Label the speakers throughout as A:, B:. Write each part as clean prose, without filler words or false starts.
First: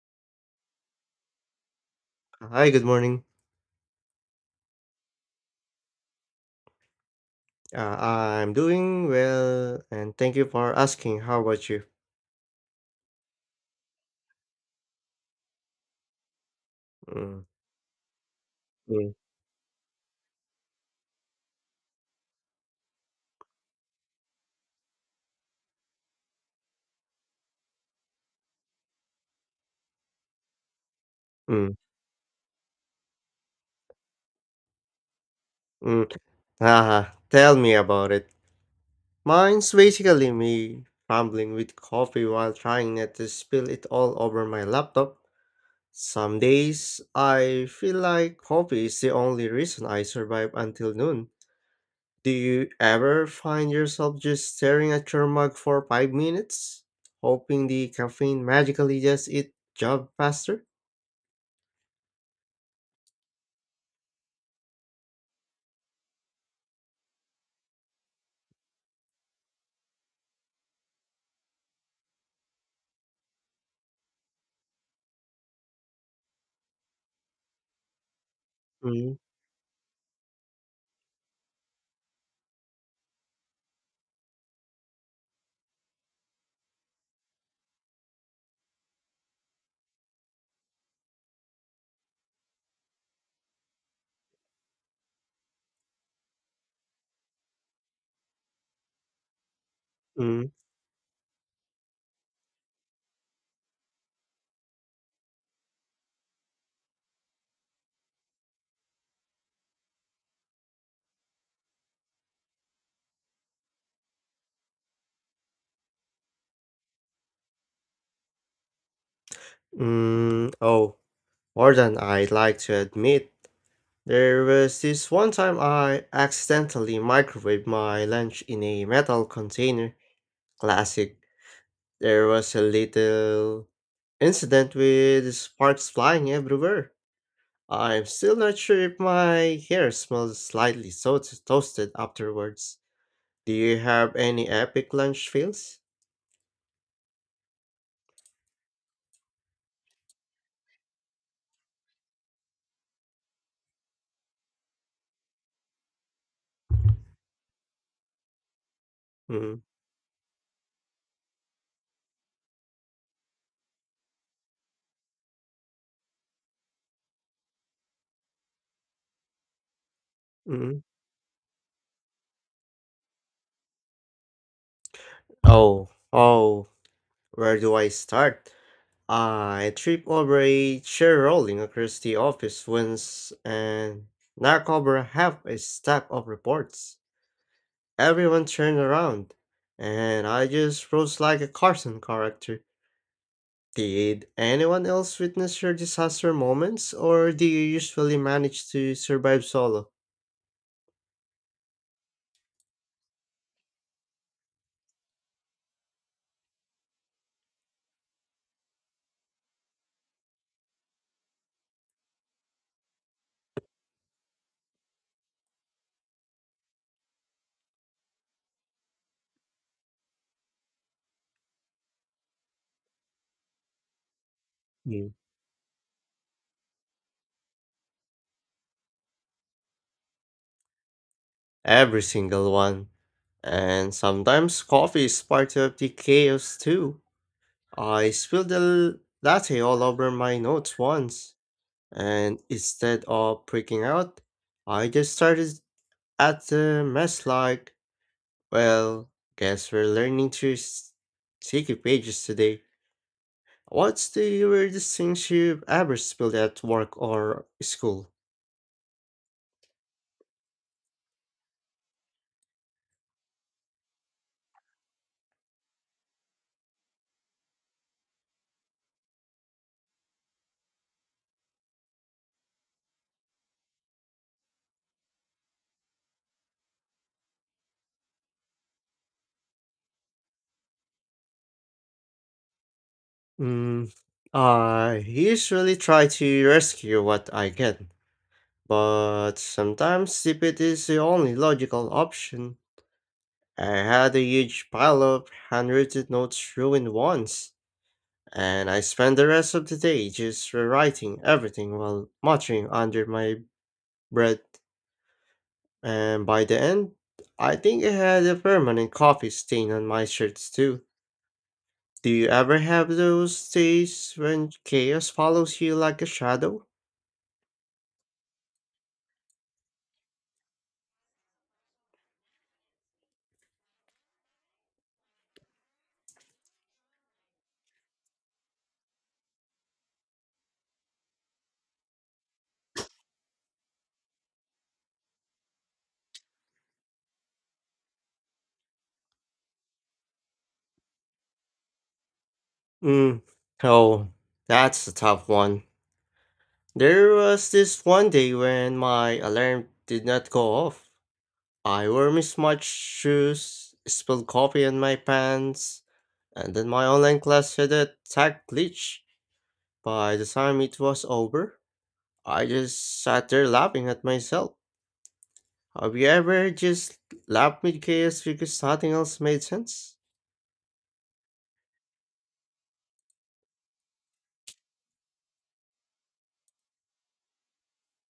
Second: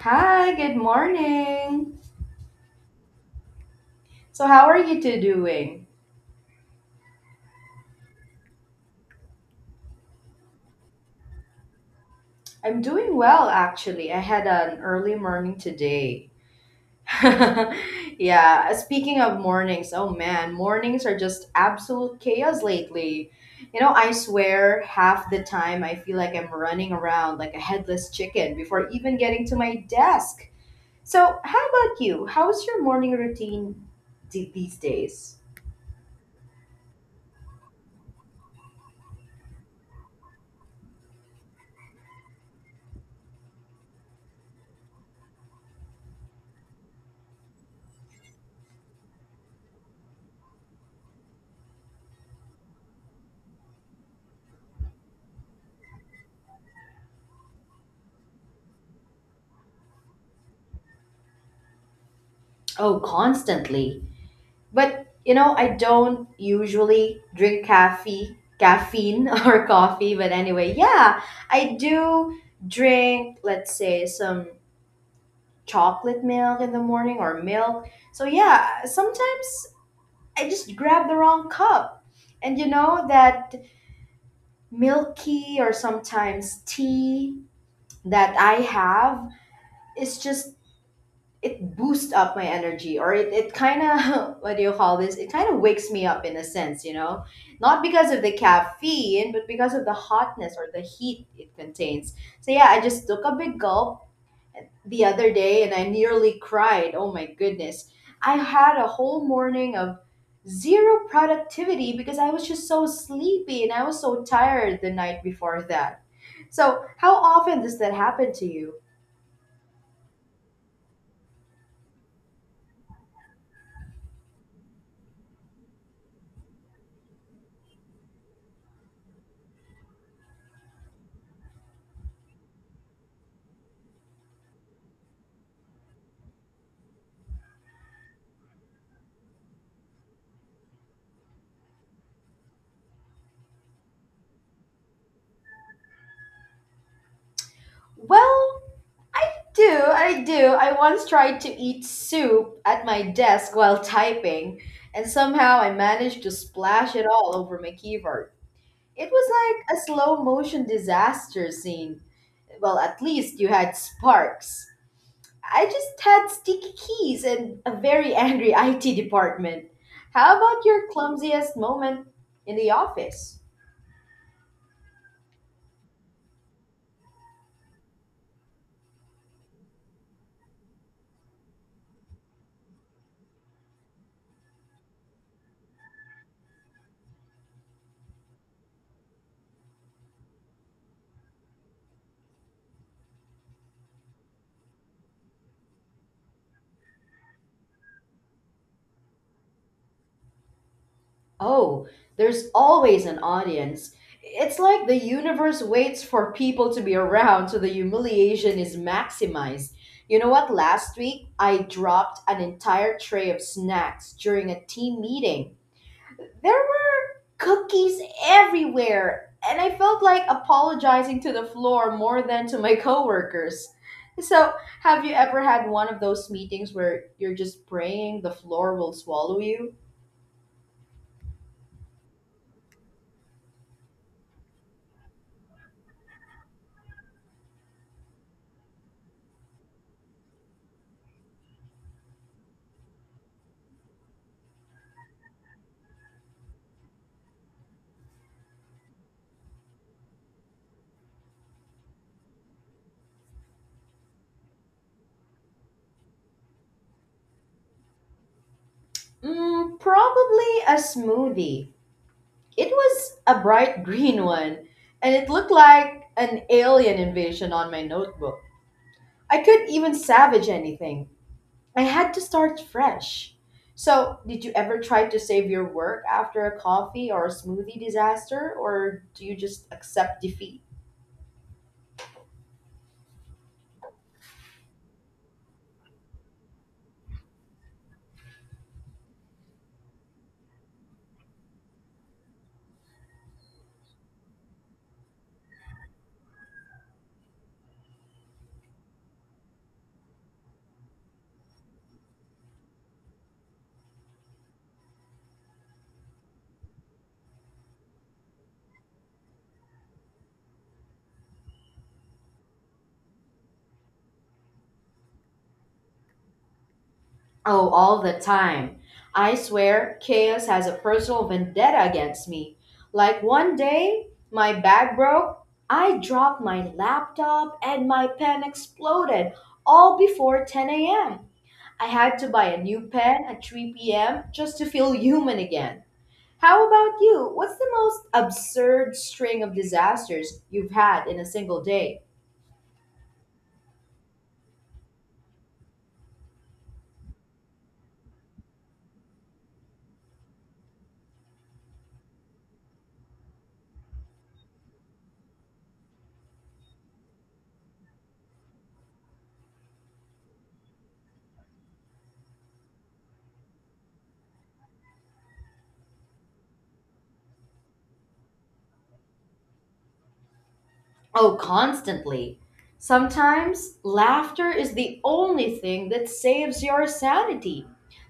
A: Hi, good morning.
B: Hi, good morning.
A: So, how are you two doing?
B: I'm doing well, and thank you for asking. How about you?
A: I'm doing well, actually. I had an early morning today.
B: Mm,
A: Yeah,
B: mm,
A: Speaking of mornings, oh man, mornings are just absolute chaos lately. I swear half the time I feel like I'm running around like a headless chicken before even getting to my desk. So, how
B: mm,
A: about you? How's your morning routine these days?
B: mm. Ah, tell me about it. Mine's basically me fumbling with coffee while trying not to spill it all over my laptop. Some days I feel like coffee is the only reason I survive until noon. Do you ever find yourself just staring at your mug for 5 minutes, hoping the caffeine magically does its job faster?
A: Oh, constantly. But I don't usually drink caffeine or coffee. But anyway, yeah, I do drink, let's say, some chocolate milk in the morning, or milk. So yeah,
B: Mm,
A: sometimes I just grab the wrong cup, and you know that milky, or sometimes tea that I have, is just, it boosts up my energy, or it kind of what do you call this, it kind of wakes me up in a sense, not because of the caffeine, but because of the
B: mm,
A: hotness or the heat it contains. So yeah, I just took a big gulp the other day, and I nearly cried. Oh my goodness, I had a whole morning of zero productivity, because I was just so sleepy, and I was so tired the night before that. So, how often does that happen to you?
B: mm. Oh, more than I'd like to admit. There was this one time I accidentally microwaved my lunch in a metal container. Classic. There was a little incident with sparks flying everywhere. I'm still not sure if my hair smells slightly toasted afterwards. Do you have any epic lunch fails?
A: Well, I do, I do. I once tried to eat soup at my desk while typing, and somehow I managed to splash it all over my keyboard. It was
B: Mm-hmm.
A: like a slow motion disaster scene. Well, at least you had sparks. I just had sticky keys and a very angry IT department. How about
B: Mm-hmm.
A: your clumsiest moment in the office?
B: Oh, where do I start? I tripped over a chair rolling across the office once and knocked over half a stack of reports. Everyone turned around, and I just froze like a cartoon character. Did anyone else witness your disaster moments, or do you usually manage to survive solo?
A: Oh, there's always an audience. It's like the universe waits for people to be around so the humiliation is maximized. You know what? Last week, I dropped an entire tray of snacks during a team meeting. There were cookies everywhere, and I felt like apologizing to the floor more than to my coworkers. So, have
B: Mm.
A: you ever had one of those meetings where you're just praying the floor will swallow you?
B: Every single one. And sometimes coffee is part of the chaos too. I spilled a latte all over my notes once, and instead of freaking out, I just started at the mess like, well, guess we're learning to sticky pages today. What's the weirdest thing you've ever spilled at work or school?
A: Mm, probably a smoothie. It was a bright green one, and it looked like an alien invasion on my notebook. I couldn't even salvage anything. I had to start fresh. So, did you ever try to save your work after a coffee or a smoothie disaster, or do you just accept defeat?
B: Mm, I usually try to rescue what I can, but sometimes sip it is the only logical option. I had a huge pile of handwritten notes ruined once, and I spent the rest of the day just rewriting everything while muttering under my breath. And by the end, I think I had a permanent coffee stain on my shirts too. Do you ever have those days when chaos follows you like a shadow?
A: Oh, all the time. I swear, chaos has a personal vendetta against me. Like one day, my bag broke, I dropped my laptop, and my pen exploded, all before 10 a.m. I had to buy a new pen at 3 p.m. just to feel human again. How about you? What's the most absurd string of disasters you've had in a single day?
B: Mm. Oh, that's a tough one. There was this one day when my alarm did not go off. I wore mismatched shoes, spilled coffee on my pants, and then my online class had a tech glitch. By the time it was over, I just sat there laughing at myself. Have you ever just laughed mid chaos because nothing else made sense?
A: Oh, constantly. Sometimes laughter is the only thing that saves your sanity.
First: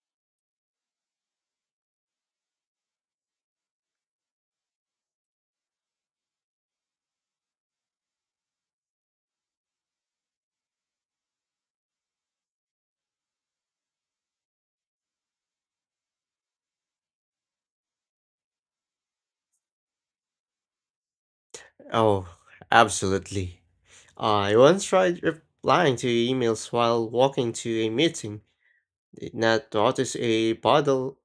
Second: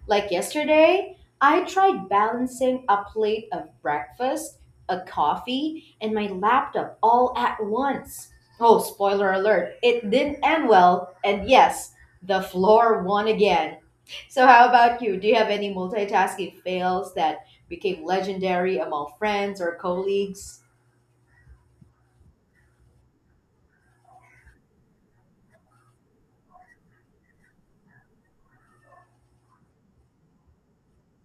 A: Like yesterday, I tried balancing a plate of breakfast, a coffee, and my laptop all at once. Oh, spoiler alert, it didn't end well, and yes, the floor won again. So, how about you? Do you have any multitasking fails that became legendary among friends or colleagues?
B: Oh, absolutely. I once tried replying to emails while walking to a meeting, did not notice a puddle,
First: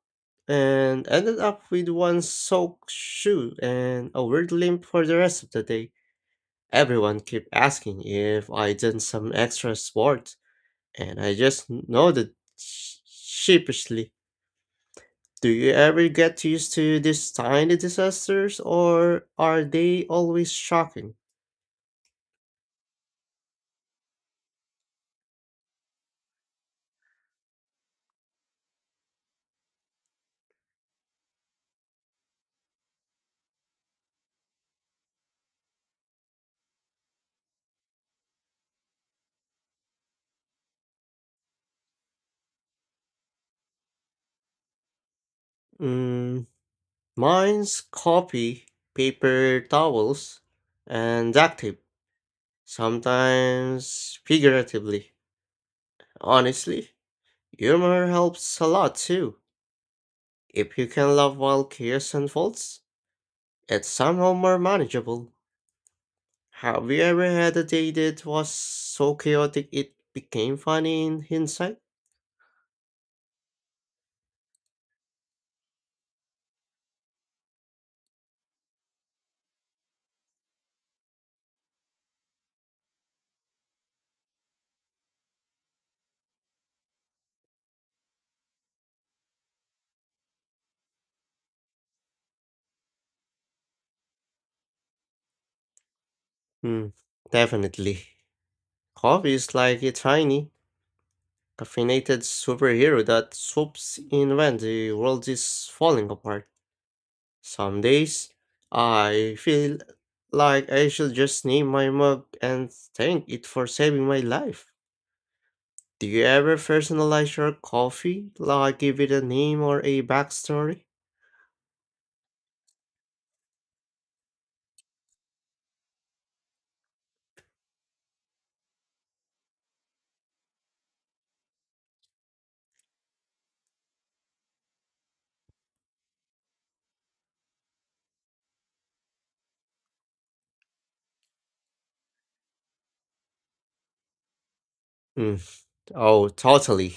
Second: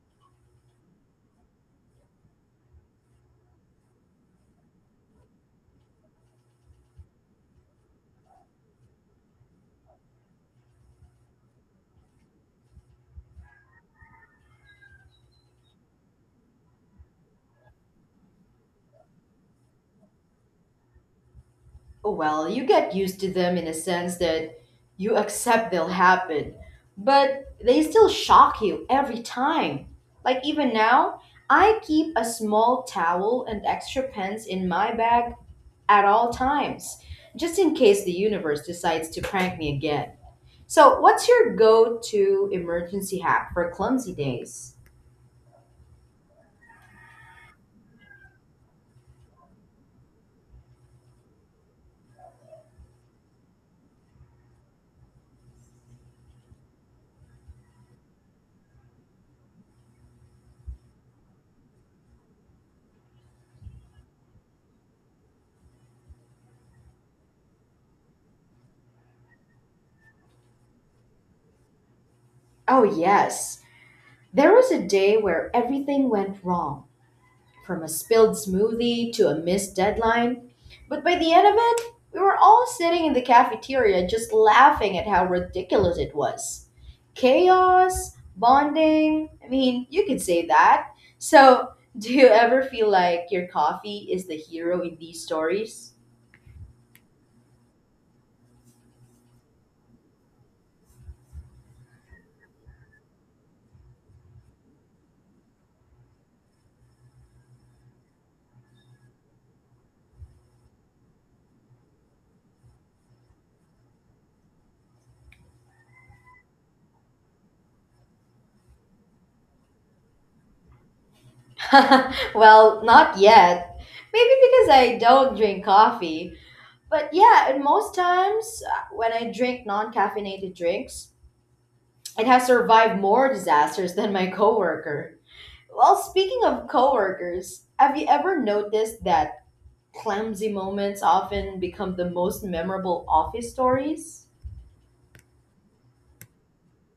B: and ended up with one soaked shoe and a weird limp for the rest of the day. Everyone kept asking if I did some extra sport, and I just nodded sheepishly. Do you ever get used to these tiny disasters, or are they always shocking?
A: Well, you get used to them in a sense that you accept they'll happen, but they still shock you every time. Like even now, I keep a small towel and extra pens in my bag at all times, just in case the universe decides to prank me again. So, what's your go to emergency hack for clumsy days?
B: Mm, mine's copy, paper towels, and duct tape, sometimes figuratively. Honestly, humor helps a lot too. If you can laugh while chaos unfolds, it's somehow more manageable. Have you ever had a day that was so chaotic it became funny in hindsight?
A: Oh, yes. There was a day where everything went wrong, from a spilled smoothie to a missed deadline. But by the end of it, we were all sitting in the cafeteria just laughing at how ridiculous it was. Chaos, bonding, I mean, you could say that. So, do you ever feel like your coffee is the hero in these stories?
B: Hmm, definitely. Coffee is like a tiny, caffeinated superhero that swoops in when the world is falling apart. Some days, I feel like I should just name my mug and thank it for saving my life. Do you ever personalize your coffee, like give it a name or a backstory?
A: Well, not yet. Maybe because I don't drink coffee. But yeah, and most times when I drink non caffeinated drinks, it has survived more disasters than my coworker. Well, speaking of coworkers, have you ever noticed that clumsy moments often become the most memorable office stories?
B: Hmm. Oh, totally.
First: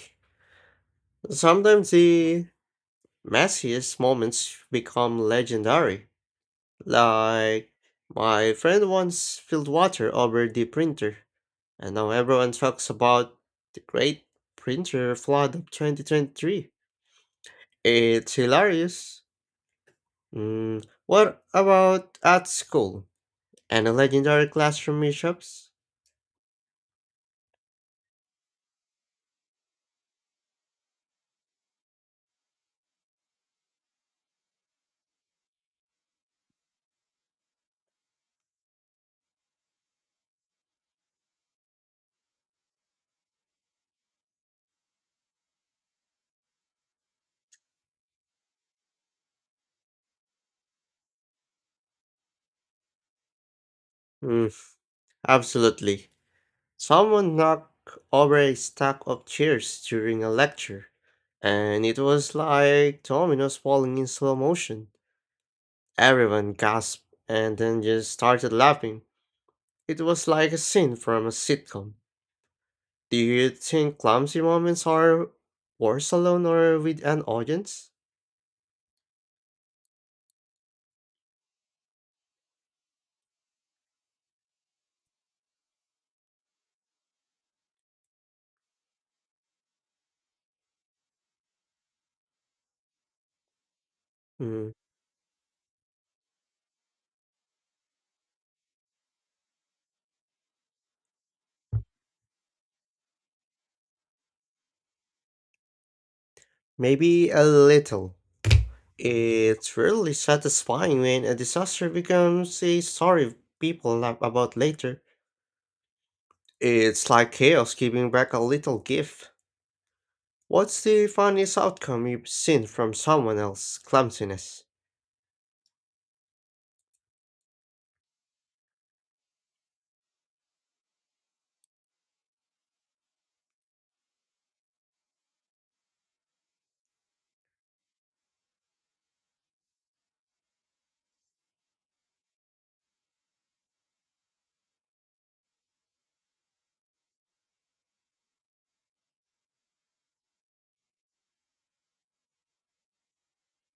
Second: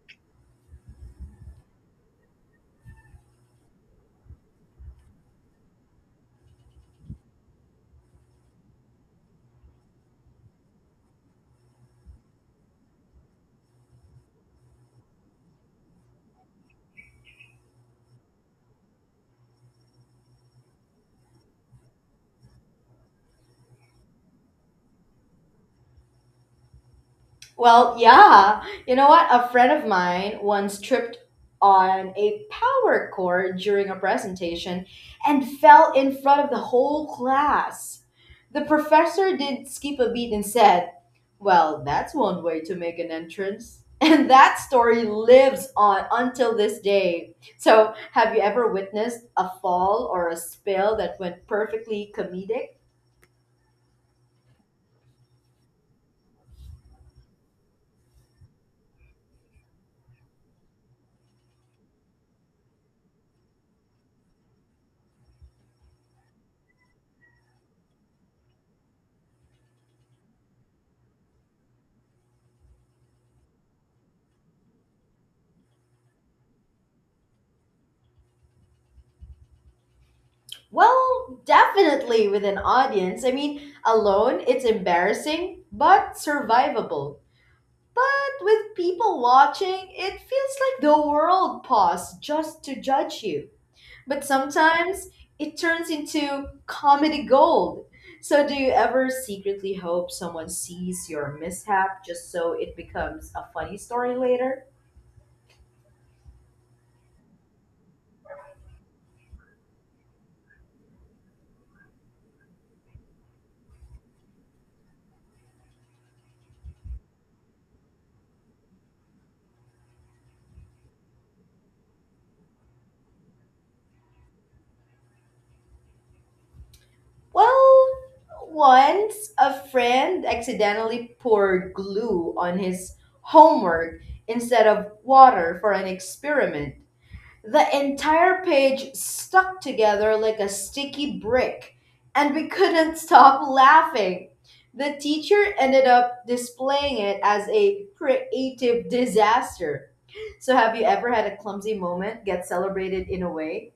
B: Sometimes the messiest moments become legendary. Like, my friend once spilled water over the printer, and now everyone talks about the great printer flood of 2023. It's hilarious. Mm, what about at school? Any legendary classroom mishaps?
A: Well, yeah. You know what? A friend of mine once tripped on a power chord during a presentation and fell in front of the whole class. The professor did skip a beat and said, "Well, that's one way to make an entrance." And that story lives on until this day. So, have you ever witnessed a fall or a spill that went perfectly comedic?
B: Mm, absolutely. Someone knocked over a stack of chairs during a lecture, and it was like dominoes falling in slow motion. Everyone gasped and then just started laughing. It was like a scene from a sitcom. Do you think clumsy moments are worse alone or with an audience?
A: Well, definitely with an audience. I mean, alone, it's embarrassing, but survivable. But with people watching, it feels like the world paused just to judge you. But
B: Hmm,
A: sometimes it turns into comedy gold. So, do you ever secretly hope someone sees your mishap just so it becomes a funny story later?
B: maybe a little. It's really satisfying when a disaster becomes a story people laugh about later. It's like chaos giving back a little gift. What's the funniest outcome you've seen from someone else's clumsiness?
A: Well, once a friend accidentally poured glue on his homework instead of water for an experiment. The entire page stuck together like a sticky brick, and we couldn't stop laughing. The teacher ended up displaying it as a creative disaster. So, have you ever had a clumsy moment get celebrated in a way?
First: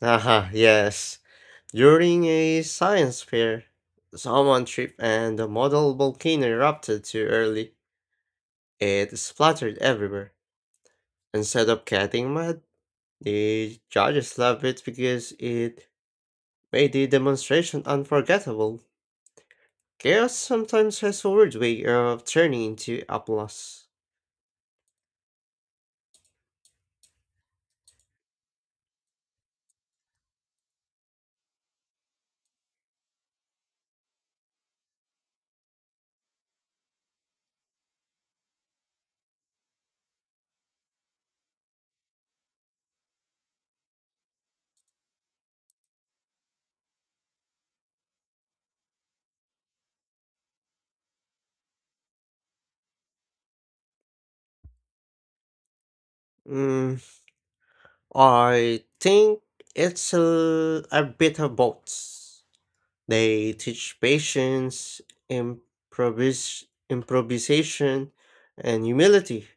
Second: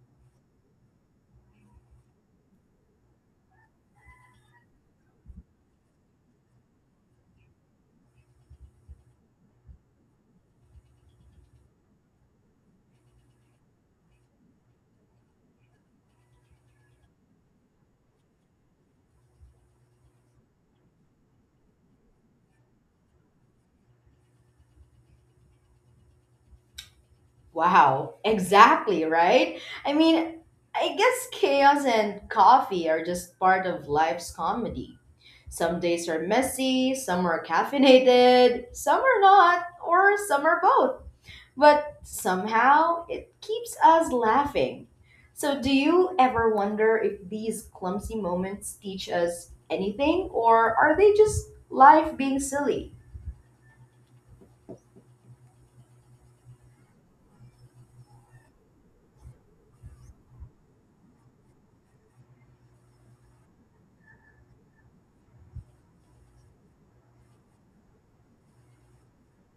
B: Haha, yes. During a science fair, someone tripped and the model volcano erupted too early. It splattered everywhere. Instead of getting mad, the judges loved it because it made the demonstration unforgettable. Chaos sometimes has a weird way of turning into applause.
A: Wow, exactly, right? I mean, I guess chaos and coffee are just part of life's comedy. Some days are messy, some are caffeinated, some are not, or some are both. But somehow it keeps us laughing. So, do you ever wonder if these clumsy moments teach us anything, or are they just life being silly?
B: Mm, I think it's a bit of both. They teach patience, improvisation, and humility,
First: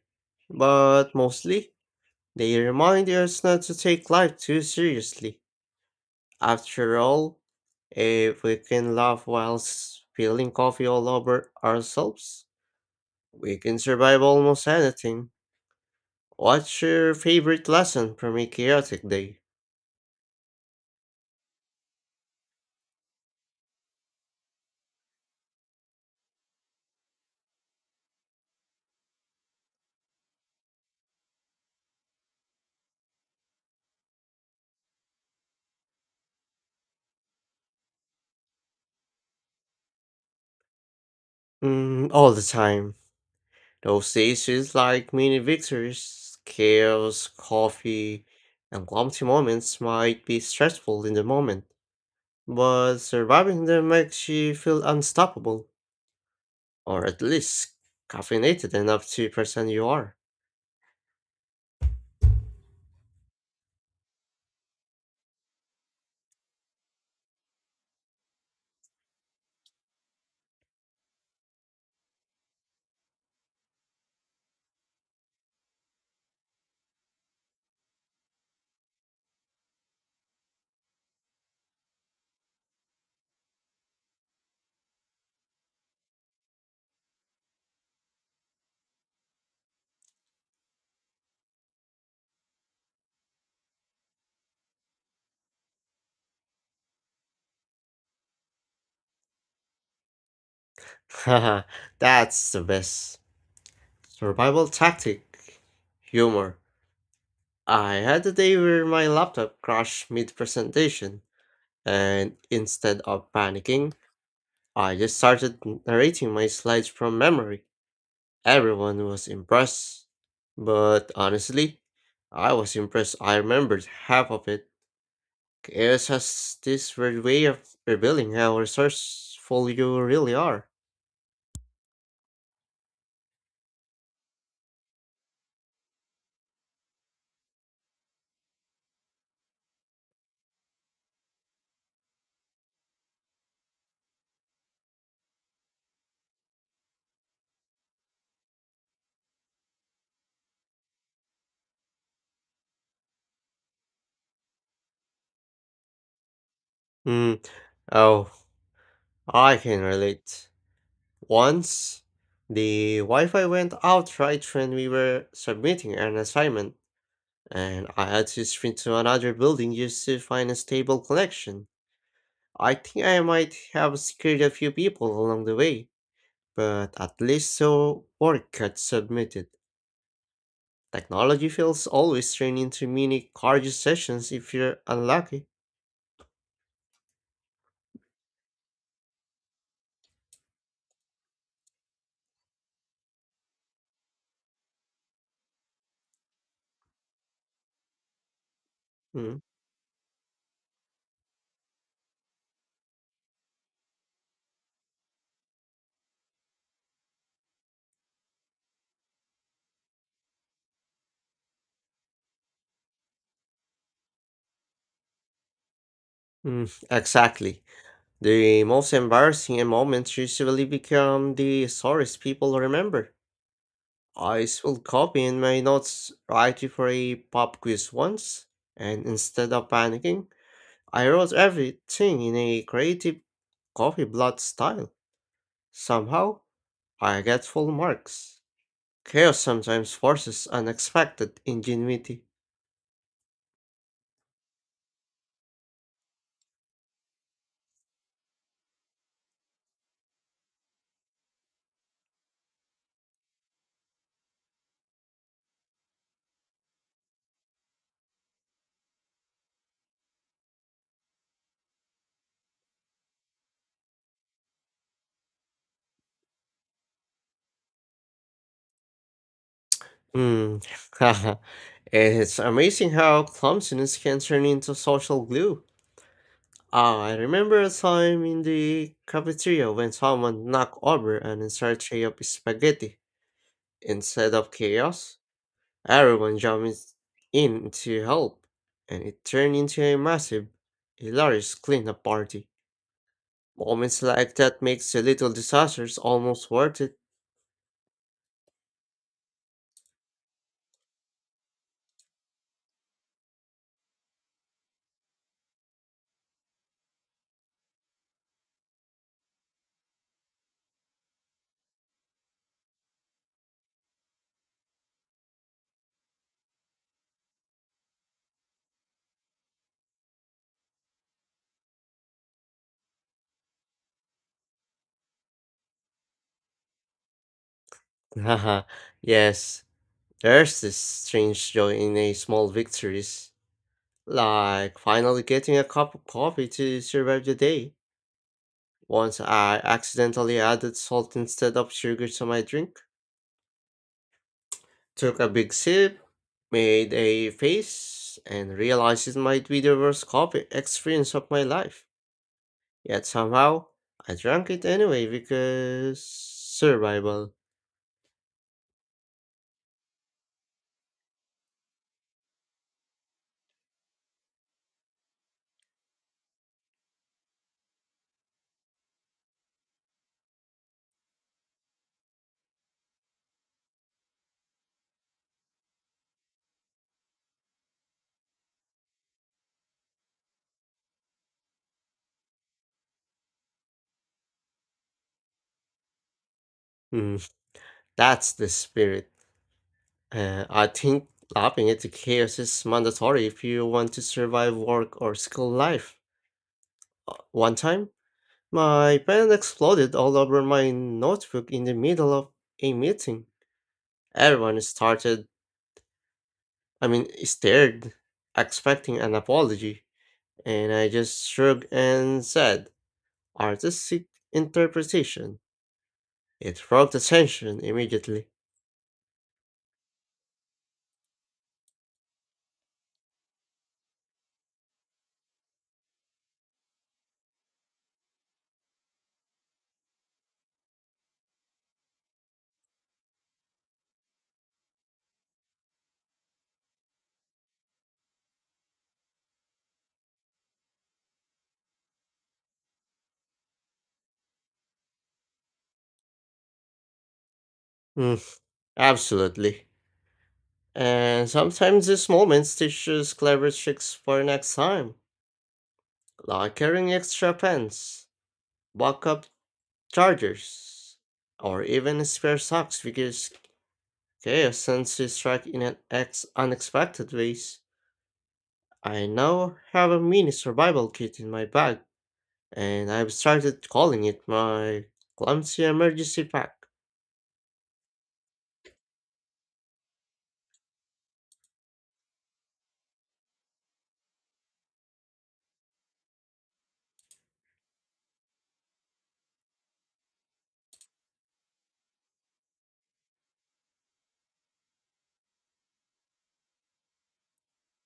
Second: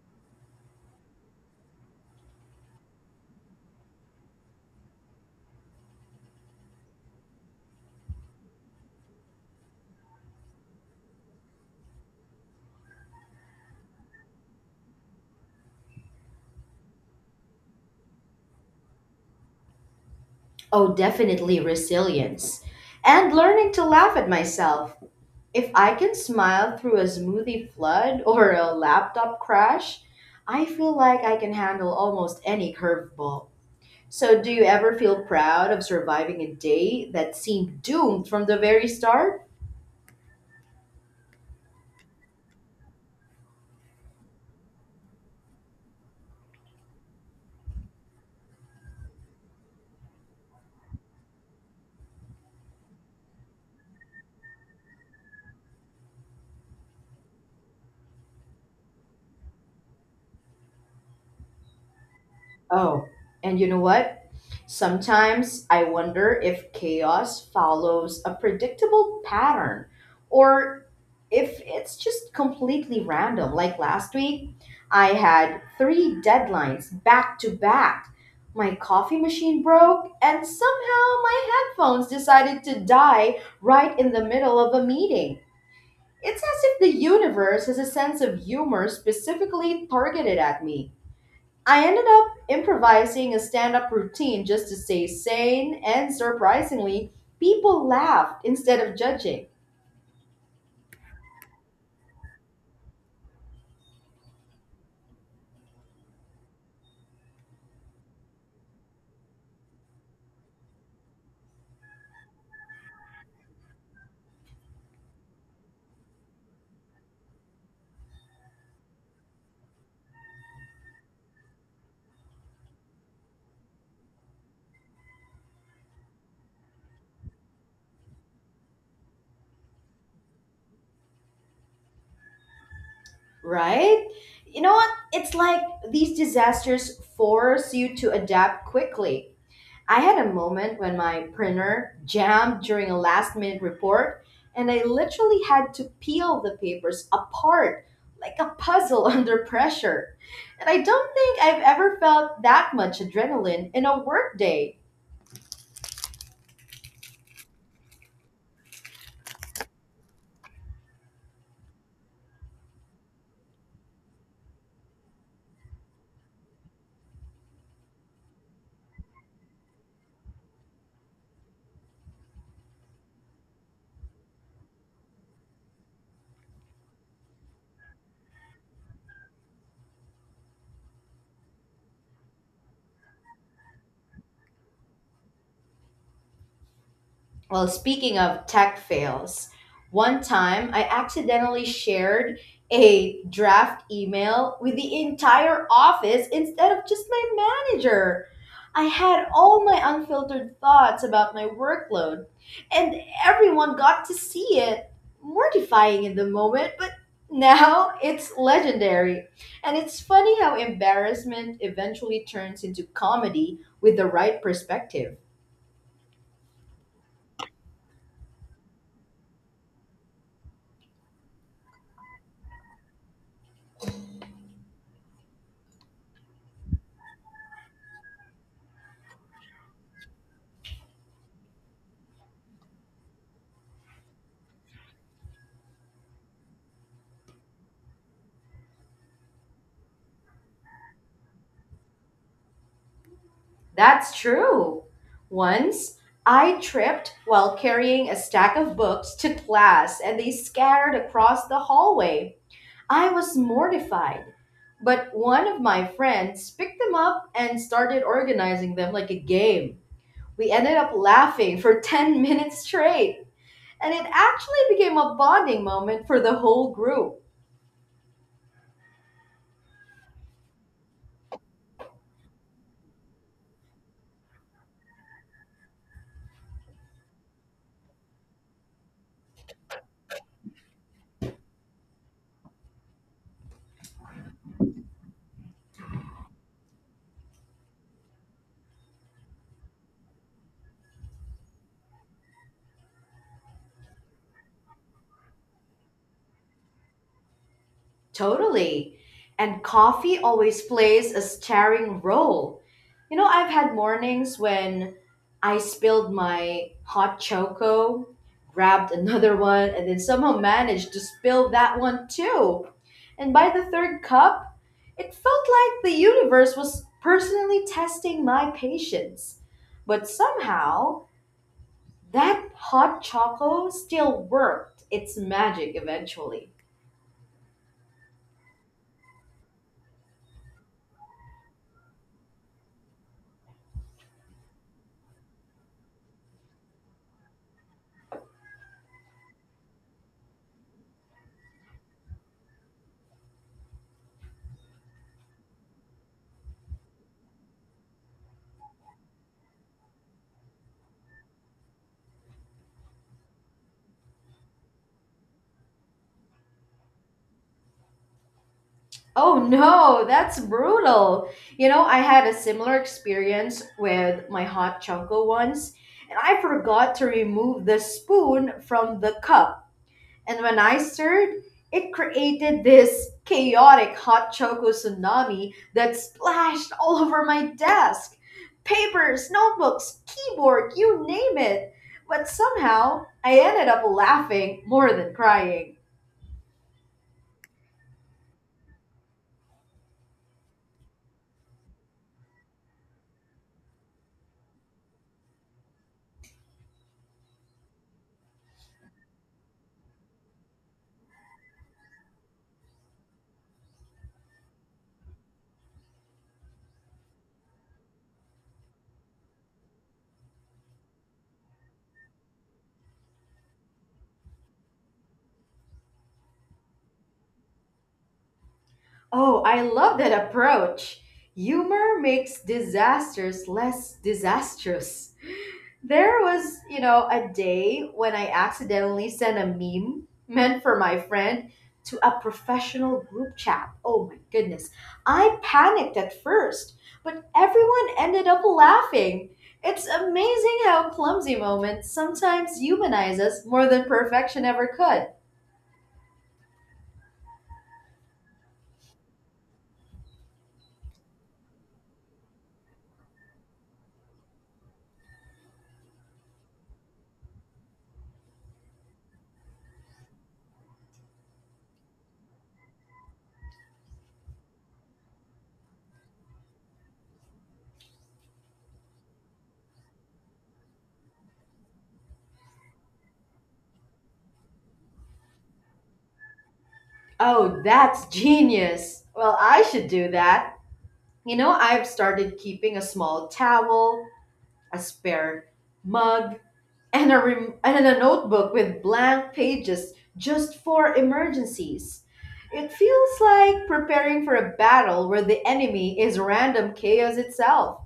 B: but mostly they remind us not to take life too seriously. After all, if we can laugh while spilling coffee all over ourselves, we can survive almost anything. What's your favorite lesson from a chaotic day?
A: Oh, definitely resilience. And learning to laugh at myself. If I can smile through a smoothie flood or a laptop crash, I feel like I can handle almost any curveball. So, do you ever feel proud of surviving a day that seemed doomed from the very start?
B: Mm, all the time. Those stations like mini victories, chaos, coffee, and clumsy moments might be stressful in the moment, but surviving them makes you feel unstoppable, or at least caffeinated enough to pretend you are.
A: Oh, and you know what? Sometimes I wonder if chaos follows a predictable pattern, or if it's just completely random. Like last week, I had three deadlines back to back. My coffee machine broke, and somehow my headphones decided to die right in the middle of a meeting. It's as if the universe has a sense of humor specifically targeted at me. I ended up improvising a stand up routine just to stay sane, and surprisingly, people laughed instead of judging.
B: Haha, that's the best. Survival tactic. Humor. I had a day where my laptop crashed mid presentation, and instead of panicking, I just started narrating my slides from memory. Everyone was impressed, but honestly, I was impressed I remembered half of it. Chaos has this weird way of revealing how resourceful you really are.
A: Right? You know what? It's like these disasters force you to adapt quickly. I had a moment when my printer jammed during a last minute report, and I literally had to peel the papers apart like a puzzle under pressure. And I don't think I've ever felt that much adrenaline in a workday.
B: Hmm. Oh, I can relate. Once, the Wi-Fi went out right when we were submitting an assignment, and I had to sprint to another building just to find a stable connection. I think I might have scared a few people along the way, but at least so work gets submitted. Technology feels always turn into mini cardio sessions if you're unlucky.
A: Well, speaking of tech fails, one time I accidentally shared a draft email with the entire office instead of just my manager. I had
B: Mm,
A: all my unfiltered thoughts about my workload, and everyone got to see it. Mortifying in the moment, but now it's legendary. And it's funny how embarrassment eventually turns into comedy with the right perspective.
B: mm, exactly. The most embarrassing moments usually become the stories people remember. I spilled coffee in my notes right before a pop quiz once, and instead of panicking, I wrote everything in a creative coffee blot style. Somehow, I get full marks. Chaos sometimes forces unexpected ingenuity.
A: That's true. Once I tripped while carrying a stack of books to class and they scattered across the hallway. I was mortified. But one of my friends picked them up and started organizing them like a game. We ended up laughing for 10 minutes straight, and it actually became a bonding moment for the whole group.
B: Hmm, it's amazing how clumsiness can turn into social glue. Ah, I remember a time in the cafeteria when someone knocked over an entire tray of spaghetti. Instead of chaos, everyone jumps in to help, and it turned into a massive, hilarious cleanup party. Moments like that makes the little disasters almost worth it.
A: Totally. And coffee always plays a starring role. I've had mornings when I spilled my hot choco, grabbed another one, and then somehow managed to spill that one too. And by the third cup, it felt like the universe was personally testing my patience. But somehow, that hot choco still worked its magic eventually.
B: Haha, yes, there's this strange joy in a small victories, like finally getting a cup of coffee to survive the day. Once I accidentally added salt instead of sugar to my drink, took a big sip, made a face, and realized it might be the worst coffee experience of my life. Yet somehow, I drank it anyway because survival.
A: Oh no, that's brutal. I had a similar experience with my hot choco once, and I forgot to remove the spoon from the cup. And when I stirred, it created this chaotic hot choco tsunami that splashed all over my desk. Papers, notebooks, keyboard, you name it. But somehow, I ended up laughing more than crying.
B: Hmm, that's the spirit. I think laughing at the chaos is mandatory if you want to survive work or school life. One time, my pen exploded all over my notebook in the middle of a meeting. Everyone started, I mean, stared, expecting an apology, and I just shrugged and said, artistic interpretation. It broke the tension immediately.
A: Oh, I love that approach. Humor makes disasters less disastrous. There was, a day when I accidentally sent a meme meant for my friend to a professional group chat. Oh my goodness, I panicked at first, but everyone ended up laughing. It's amazing how clumsy moments sometimes humanize us more than perfection ever could.
B: Mm, absolutely. And sometimes these moments teach us clever tricks for next time, like carrying extra pens, backup chargers, or even spare socks because chaos tends to strike in an unexpected ways. I now have a mini survival kit in my bag, and I've started calling it my clumsy emergency pack.
A: Oh, that's genius. Well, I should do that. I've started keeping a small towel, a spare mug, and a notebook with blank pages just for emergencies. It feels like preparing for a battle where the enemy is random chaos itself.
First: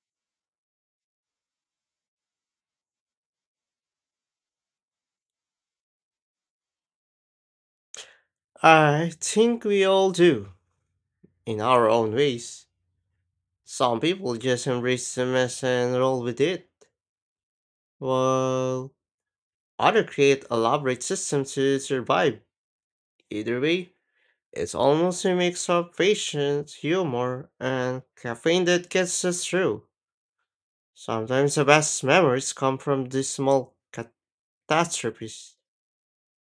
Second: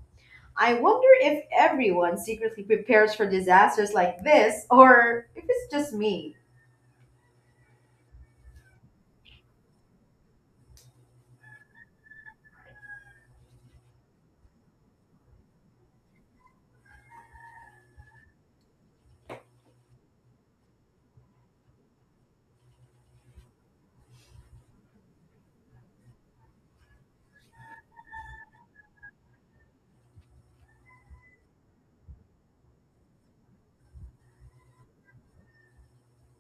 A: I wonder if everyone secretly prepares for disasters like this, or if it's just me.
B: I think we all do, in our own ways. Some people just embrace the mess and roll with it, while others create elaborate systems to survive. Either way, it's almost a mix of patience, humor, and caffeine that gets us through. Sometimes the best memories come from these small catastrophes.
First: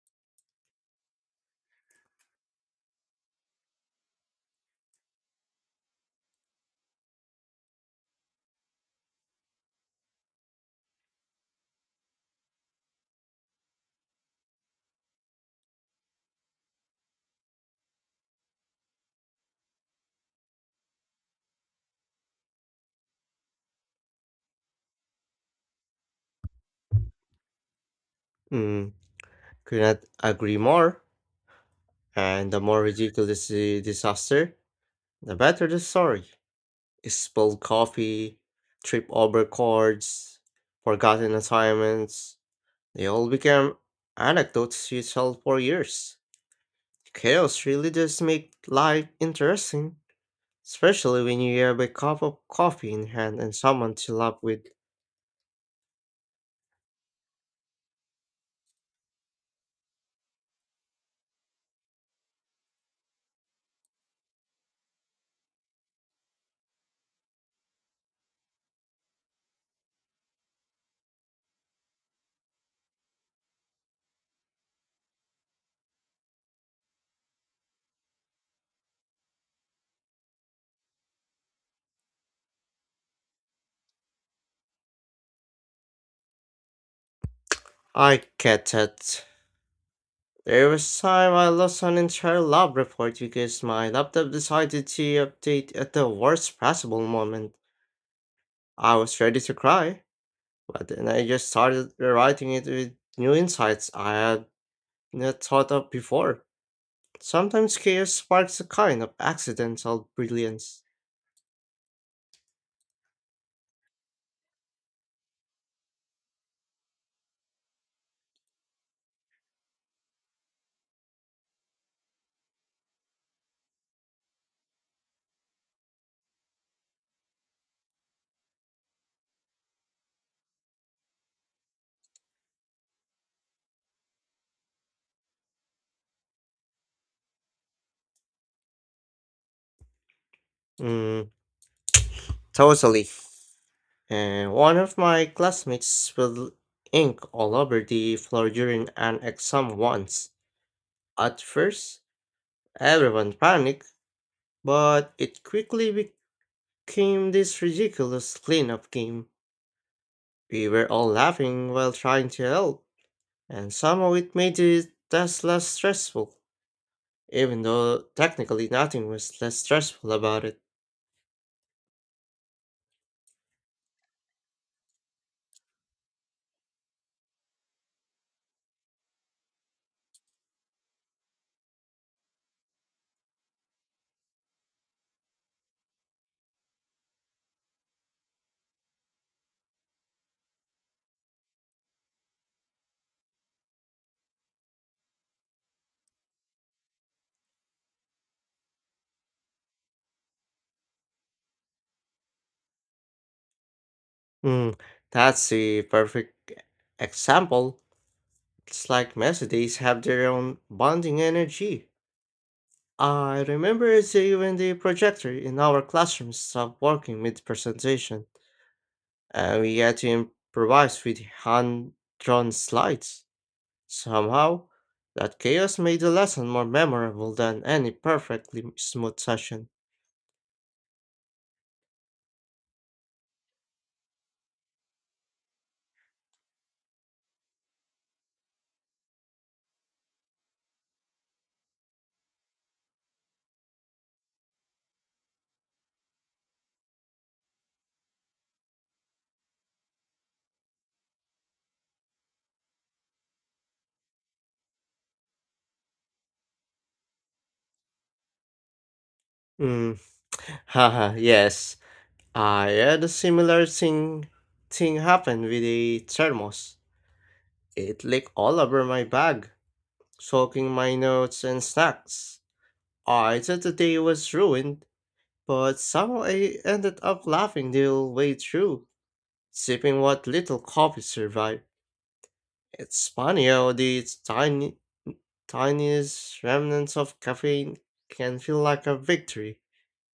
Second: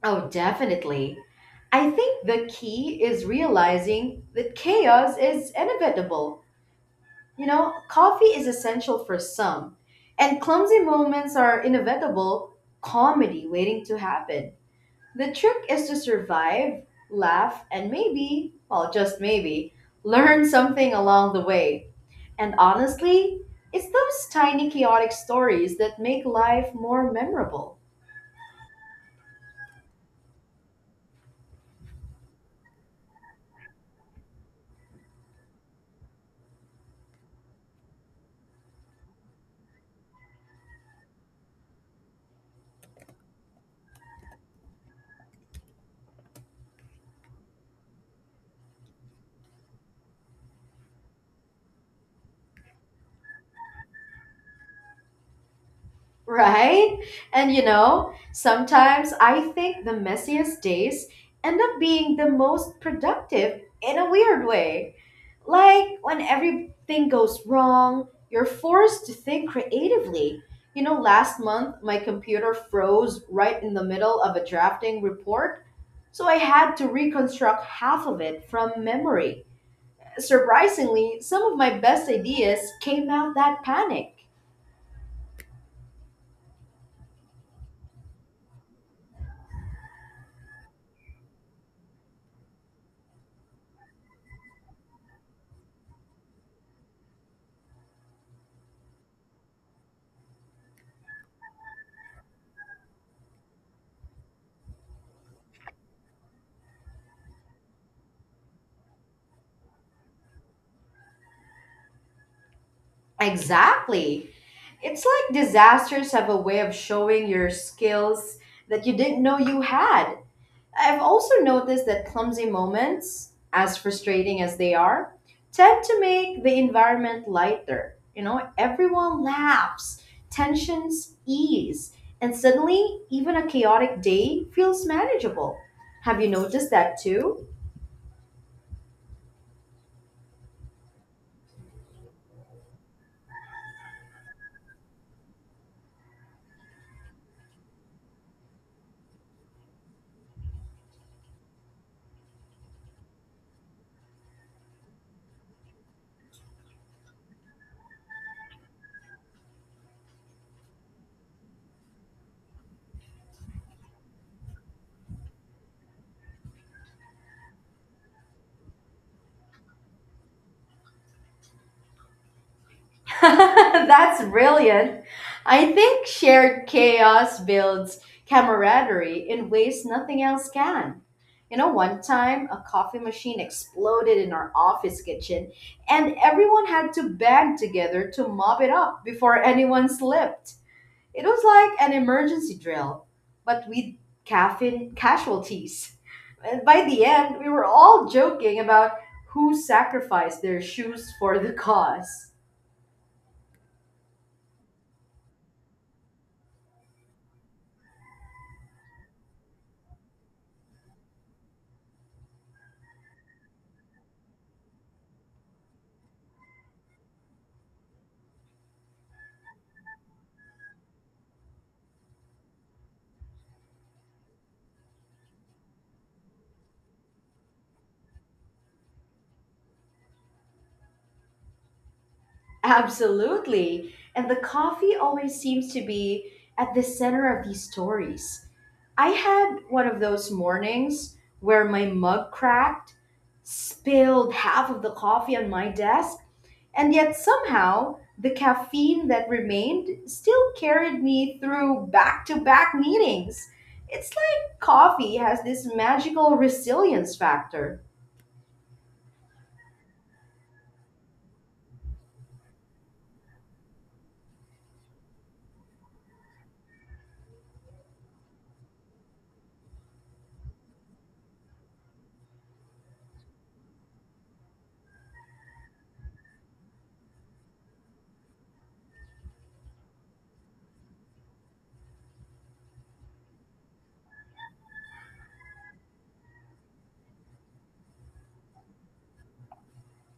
A: Oh, definitely. I think the key is realizing that chaos is inevitable. Coffee is essential for some, and clumsy moments are inevitable comedy waiting to happen. The trick is to survive, laugh, and maybe, well, just maybe, learn something along the way. And honestly, it's those tiny chaotic stories that make life more memorable,
B: Hmm, could not agree more. And the more ridiculous the disaster, the better the story. Spilled coffee, trip over cords, forgotten assignments. They all became anecdotes you tell for years. Chaos really does make life interesting, especially when you have a cup of coffee in hand and someone to laugh with.
A: right? And you know, sometimes I think the messiest days end up being the most productive in a weird way. Like when everything goes wrong, you're forced to think creatively. You know, last month my computer froze right in the middle of a drafting report, so I had to reconstruct half of it from memory. Surprisingly, some of my best ideas came out that panic.
B: I get it. There was time I lost an entire lab report because my laptop decided to update at the worst possible moment. I was ready to cry, but then I just started rewriting it with new insights I had not thought of before. Sometimes chaos sparks a kind of accidental brilliance.
A: Exactly. It's like disasters have a way of showing your skills that you didn't know you had. I've also noticed that clumsy moments, as frustrating as they are, tend to make the environment lighter. You know, everyone laughs, tensions ease, and suddenly even a chaotic day feels manageable. Have you noticed that too?
B: Mm, totally. And one of my classmates spilled ink all over the floor during an exam once. At first, everyone panicked, but it quickly became this ridiculous cleanup game. We were all laughing while trying to help, and somehow it made the task less stressful, even though technically nothing was less stressful about it.
A: That's brilliant. I think shared chaos builds camaraderie in ways nothing else can. You know, one time a coffee machine exploded in our office kitchen, and everyone had to band together to mop it up before anyone slipped. It was like an emergency drill, but with caffeine casualties. And by the end, we were all joking about who sacrificed their shoes for the cause.
B: Hmm, that's the perfect example. It's like messages have their own bonding energy. I remember when the projector in our classroom stopped working mid presentation, and we had to improvise with hand drawn slides. Somehow, that chaos made the lesson more memorable than any perfectly smooth session.
A: Absolutely. And the coffee always seems to be at the center of these stories. I had one of those mornings where my mug cracked, spilled half of the coffee on my desk, and yet somehow the caffeine that remained still carried me through back to back meetings. It's like coffee has this magical resilience factor.
B: Mm. Haha, yes. I had a similar thing happen with a thermos. It leaked all over my bag, soaking my notes and snacks. I thought the day was ruined, but somehow I ended up laughing the whole way through, sipping what little coffee survived. It's funny how these tiny, tiniest remnants of caffeine can feel like a victory.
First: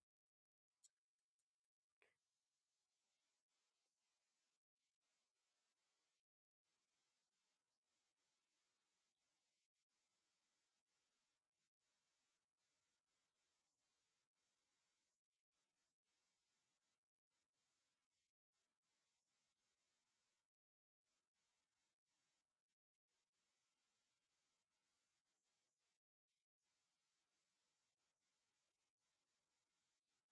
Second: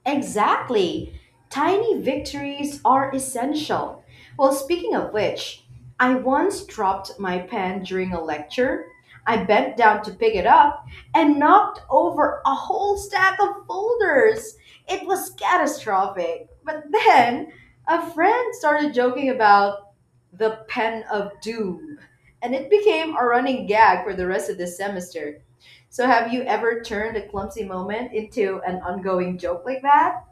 A: Exactly. Tiny victories are essential. Well, speaking of which, I once dropped my pen during a lecture. I bent down to pick it up and knocked over a whole stack of folders. It was catastrophic. But then a friend started joking about the pen of doom, and it became a running gag for the rest of the semester. So, have you ever turned a clumsy moment into an ongoing joke like that?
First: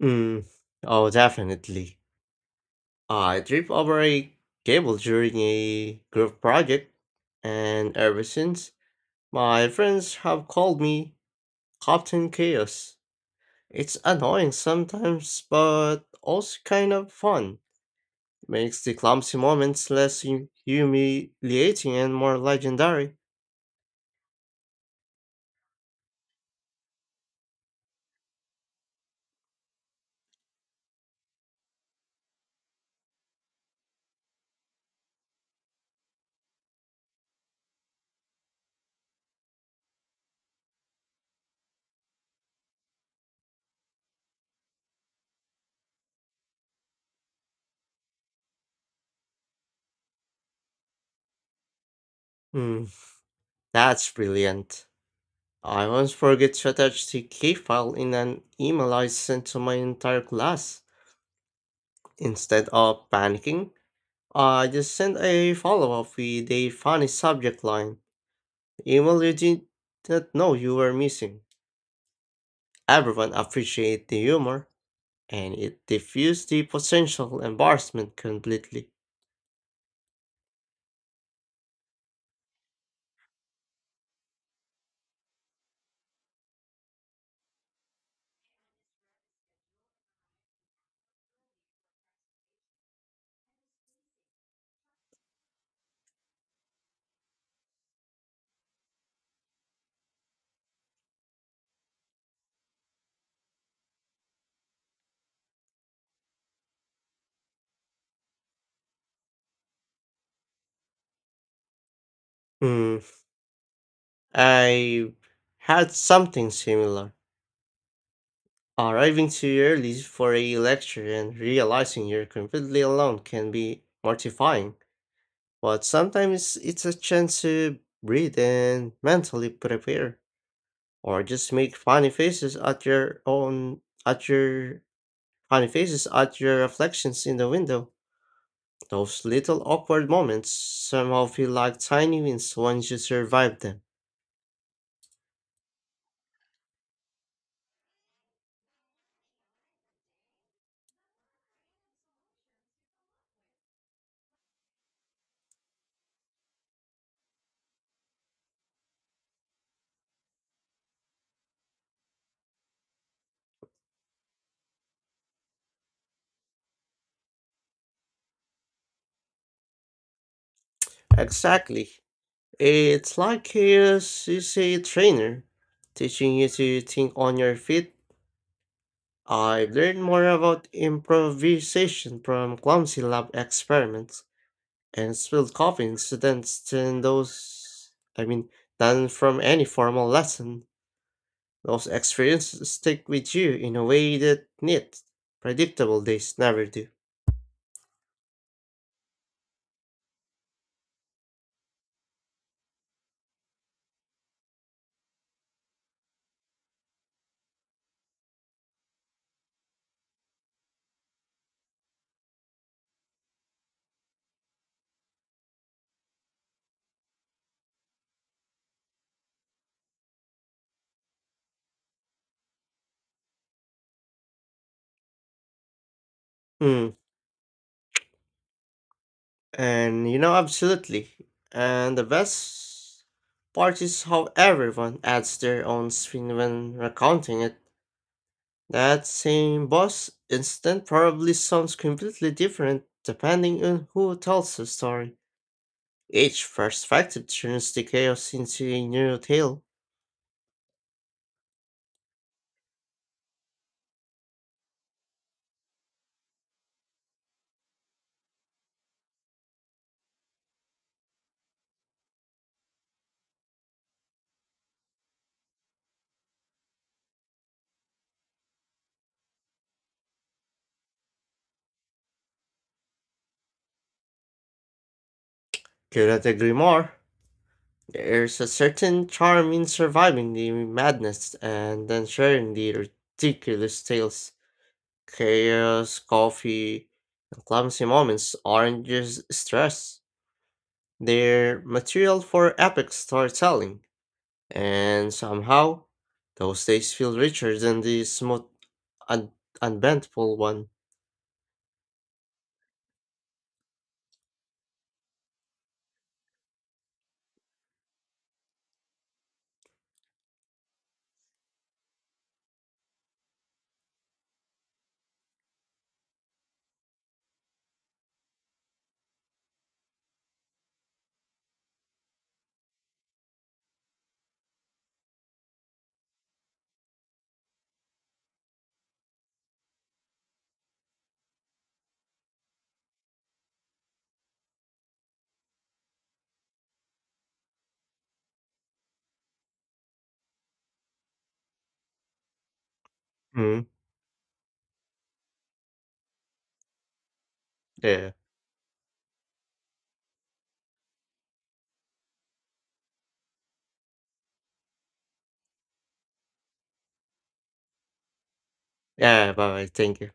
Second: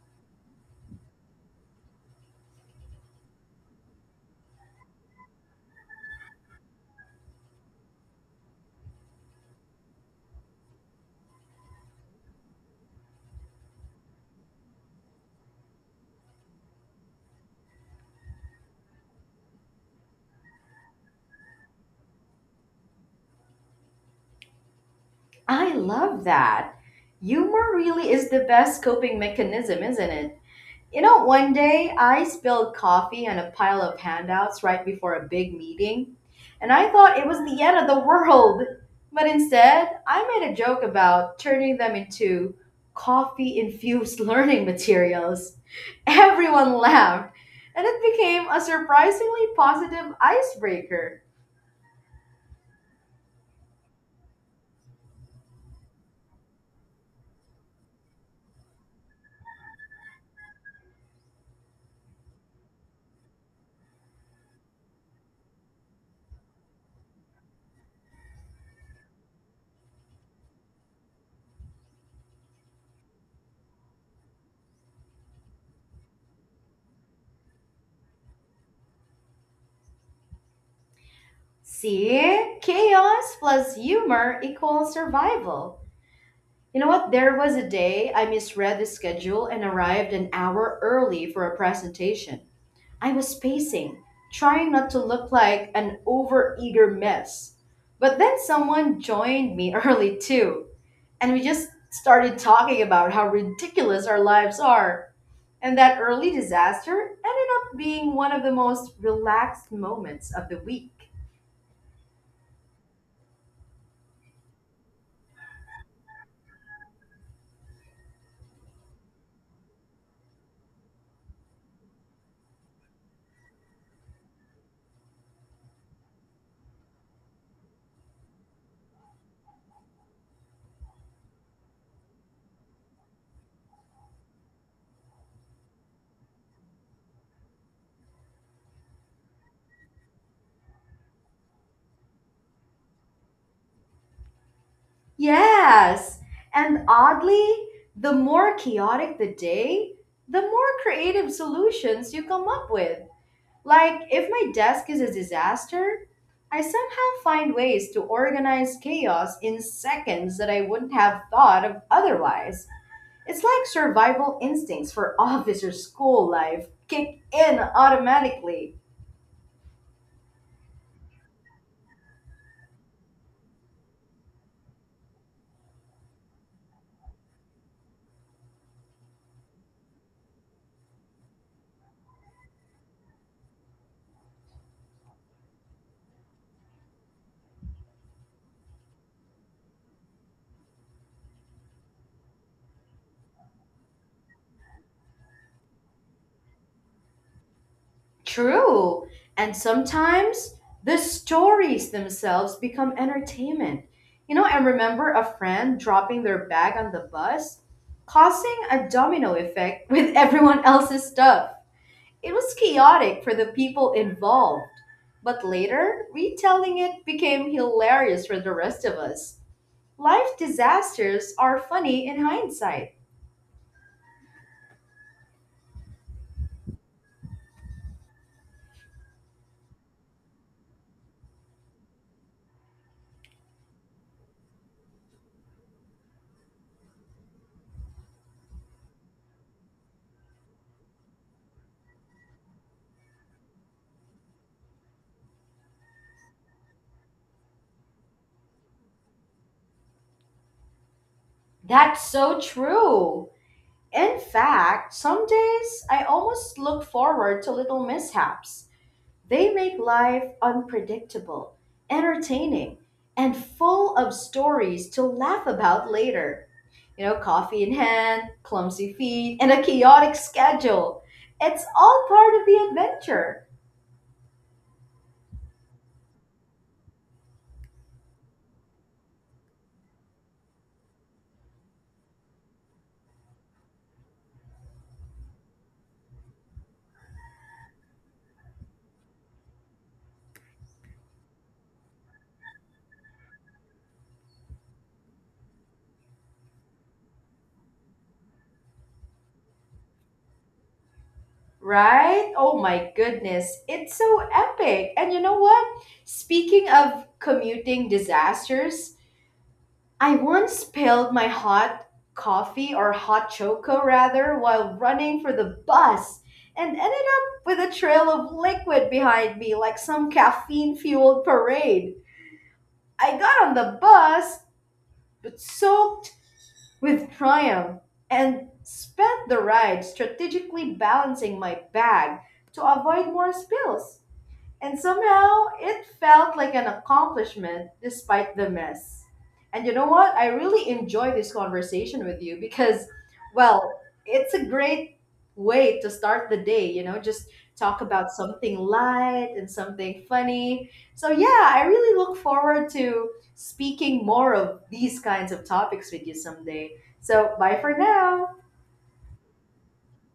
B: Mm. Oh, definitely. I tripped over a cable during a group project, and ever since, my friends have called me Captain Chaos. It's annoying sometimes, but also kind of fun. Makes the clumsy moments less humiliating and more legendary.
A: I love that. Humor really is the best coping mechanism, isn't it? You know, one day I spilled coffee on a pile of handouts right before a big meeting, and I thought it was the end of the world. But instead, I made a joke about turning them into coffee infused learning materials. Everyone laughed, and it became a surprisingly positive icebreaker.
B: Hmm, that's brilliant. I once forget to attach the key file in an email I sent to my entire class. Instead of panicking, I just sent a follow up with a funny subject line. Email you did not know you were missing. Everyone appreciated the humor, and it diffused the potential embarrassment completely.
A: See? Chaos plus humor equals survival. You know what? There was a day I misread the schedule and arrived an hour early for a presentation. I was pacing, trying not to look like an overeager mess. But then someone joined me early too, and we just started talking about how ridiculous our lives are. And that early disaster ended up being one of the most relaxed moments of the week.
B: Hmm, I had something similar. Arriving too early for a lecture and realizing you're completely alone can be mortifying, but sometimes it's a chance to breathe and mentally prepare, or just make funny faces at your own at your funny faces at your reflections in the window. Those little awkward moments somehow feel like tiny wins once you survive them.
A: Yes. And oddly, the more chaotic the day, the more creative solutions you come up with. Like, if my desk is a disaster, I somehow find ways to organize chaos in seconds that I wouldn't have thought of otherwise. It's like survival instincts for officer school life kick in automatically.
B: Exactly. It's like a CC trainer teaching you to think on your feet. I learned more about improvisation from clumsy lab experiments and spilled coffee incidents than those I mean than from any formal lesson. Those experiences stick with you in a way that neat, predictable days never do.
A: True. And sometimes the stories themselves become entertainment. You know, I remember a friend dropping their bag on the bus, causing a domino effect with everyone else's stuff. It was chaotic for the people involved, but later, retelling it became hilarious for the rest of us. Life disasters are funny in hindsight.
B: Mm. And you know, absolutely. And the best part is how everyone adds their own spin when recounting it. That same boss incident probably sounds completely different depending on who tells the story. Each perspective turns the chaos into a new tale.
A: That's so true. In fact, some days I almost look forward to little mishaps. They make life unpredictable, entertaining, and full of stories to laugh about later. You know, coffee in hand, clumsy feet, and a chaotic schedule. It's all part of the adventure,
B: Couldn't agree more. There's a certain charm in surviving the madness and then sharing the ridiculous tales. Chaos, coffee, and clumsy moments aren't just stress. They're material for epic storytelling, and somehow, those days feel richer than the smooth, un- unbendable one.
A: right? Oh my goodness, it's so epic. And you know what? Speaking of commuting disasters, I once spilled my hot coffee or hot choco rather while running for the bus and ended up with a trail of liquid behind me like some caffeine fueled parade. I got on the bus but soaked with triumph and spent the ride strategically balancing my bag to avoid more spills. And somehow it felt like an accomplishment despite the mess. And you know what? I really enjoy this conversation with you because,
B: Mm,
A: well, it's a great way to start the day, you know, just talk about
B: yeah.
A: something light and something funny. So, yeah, I really look forward to speaking more of these kinds of topics with you someday. So, bye for now.
B: Yeah, bye bye. Thank you.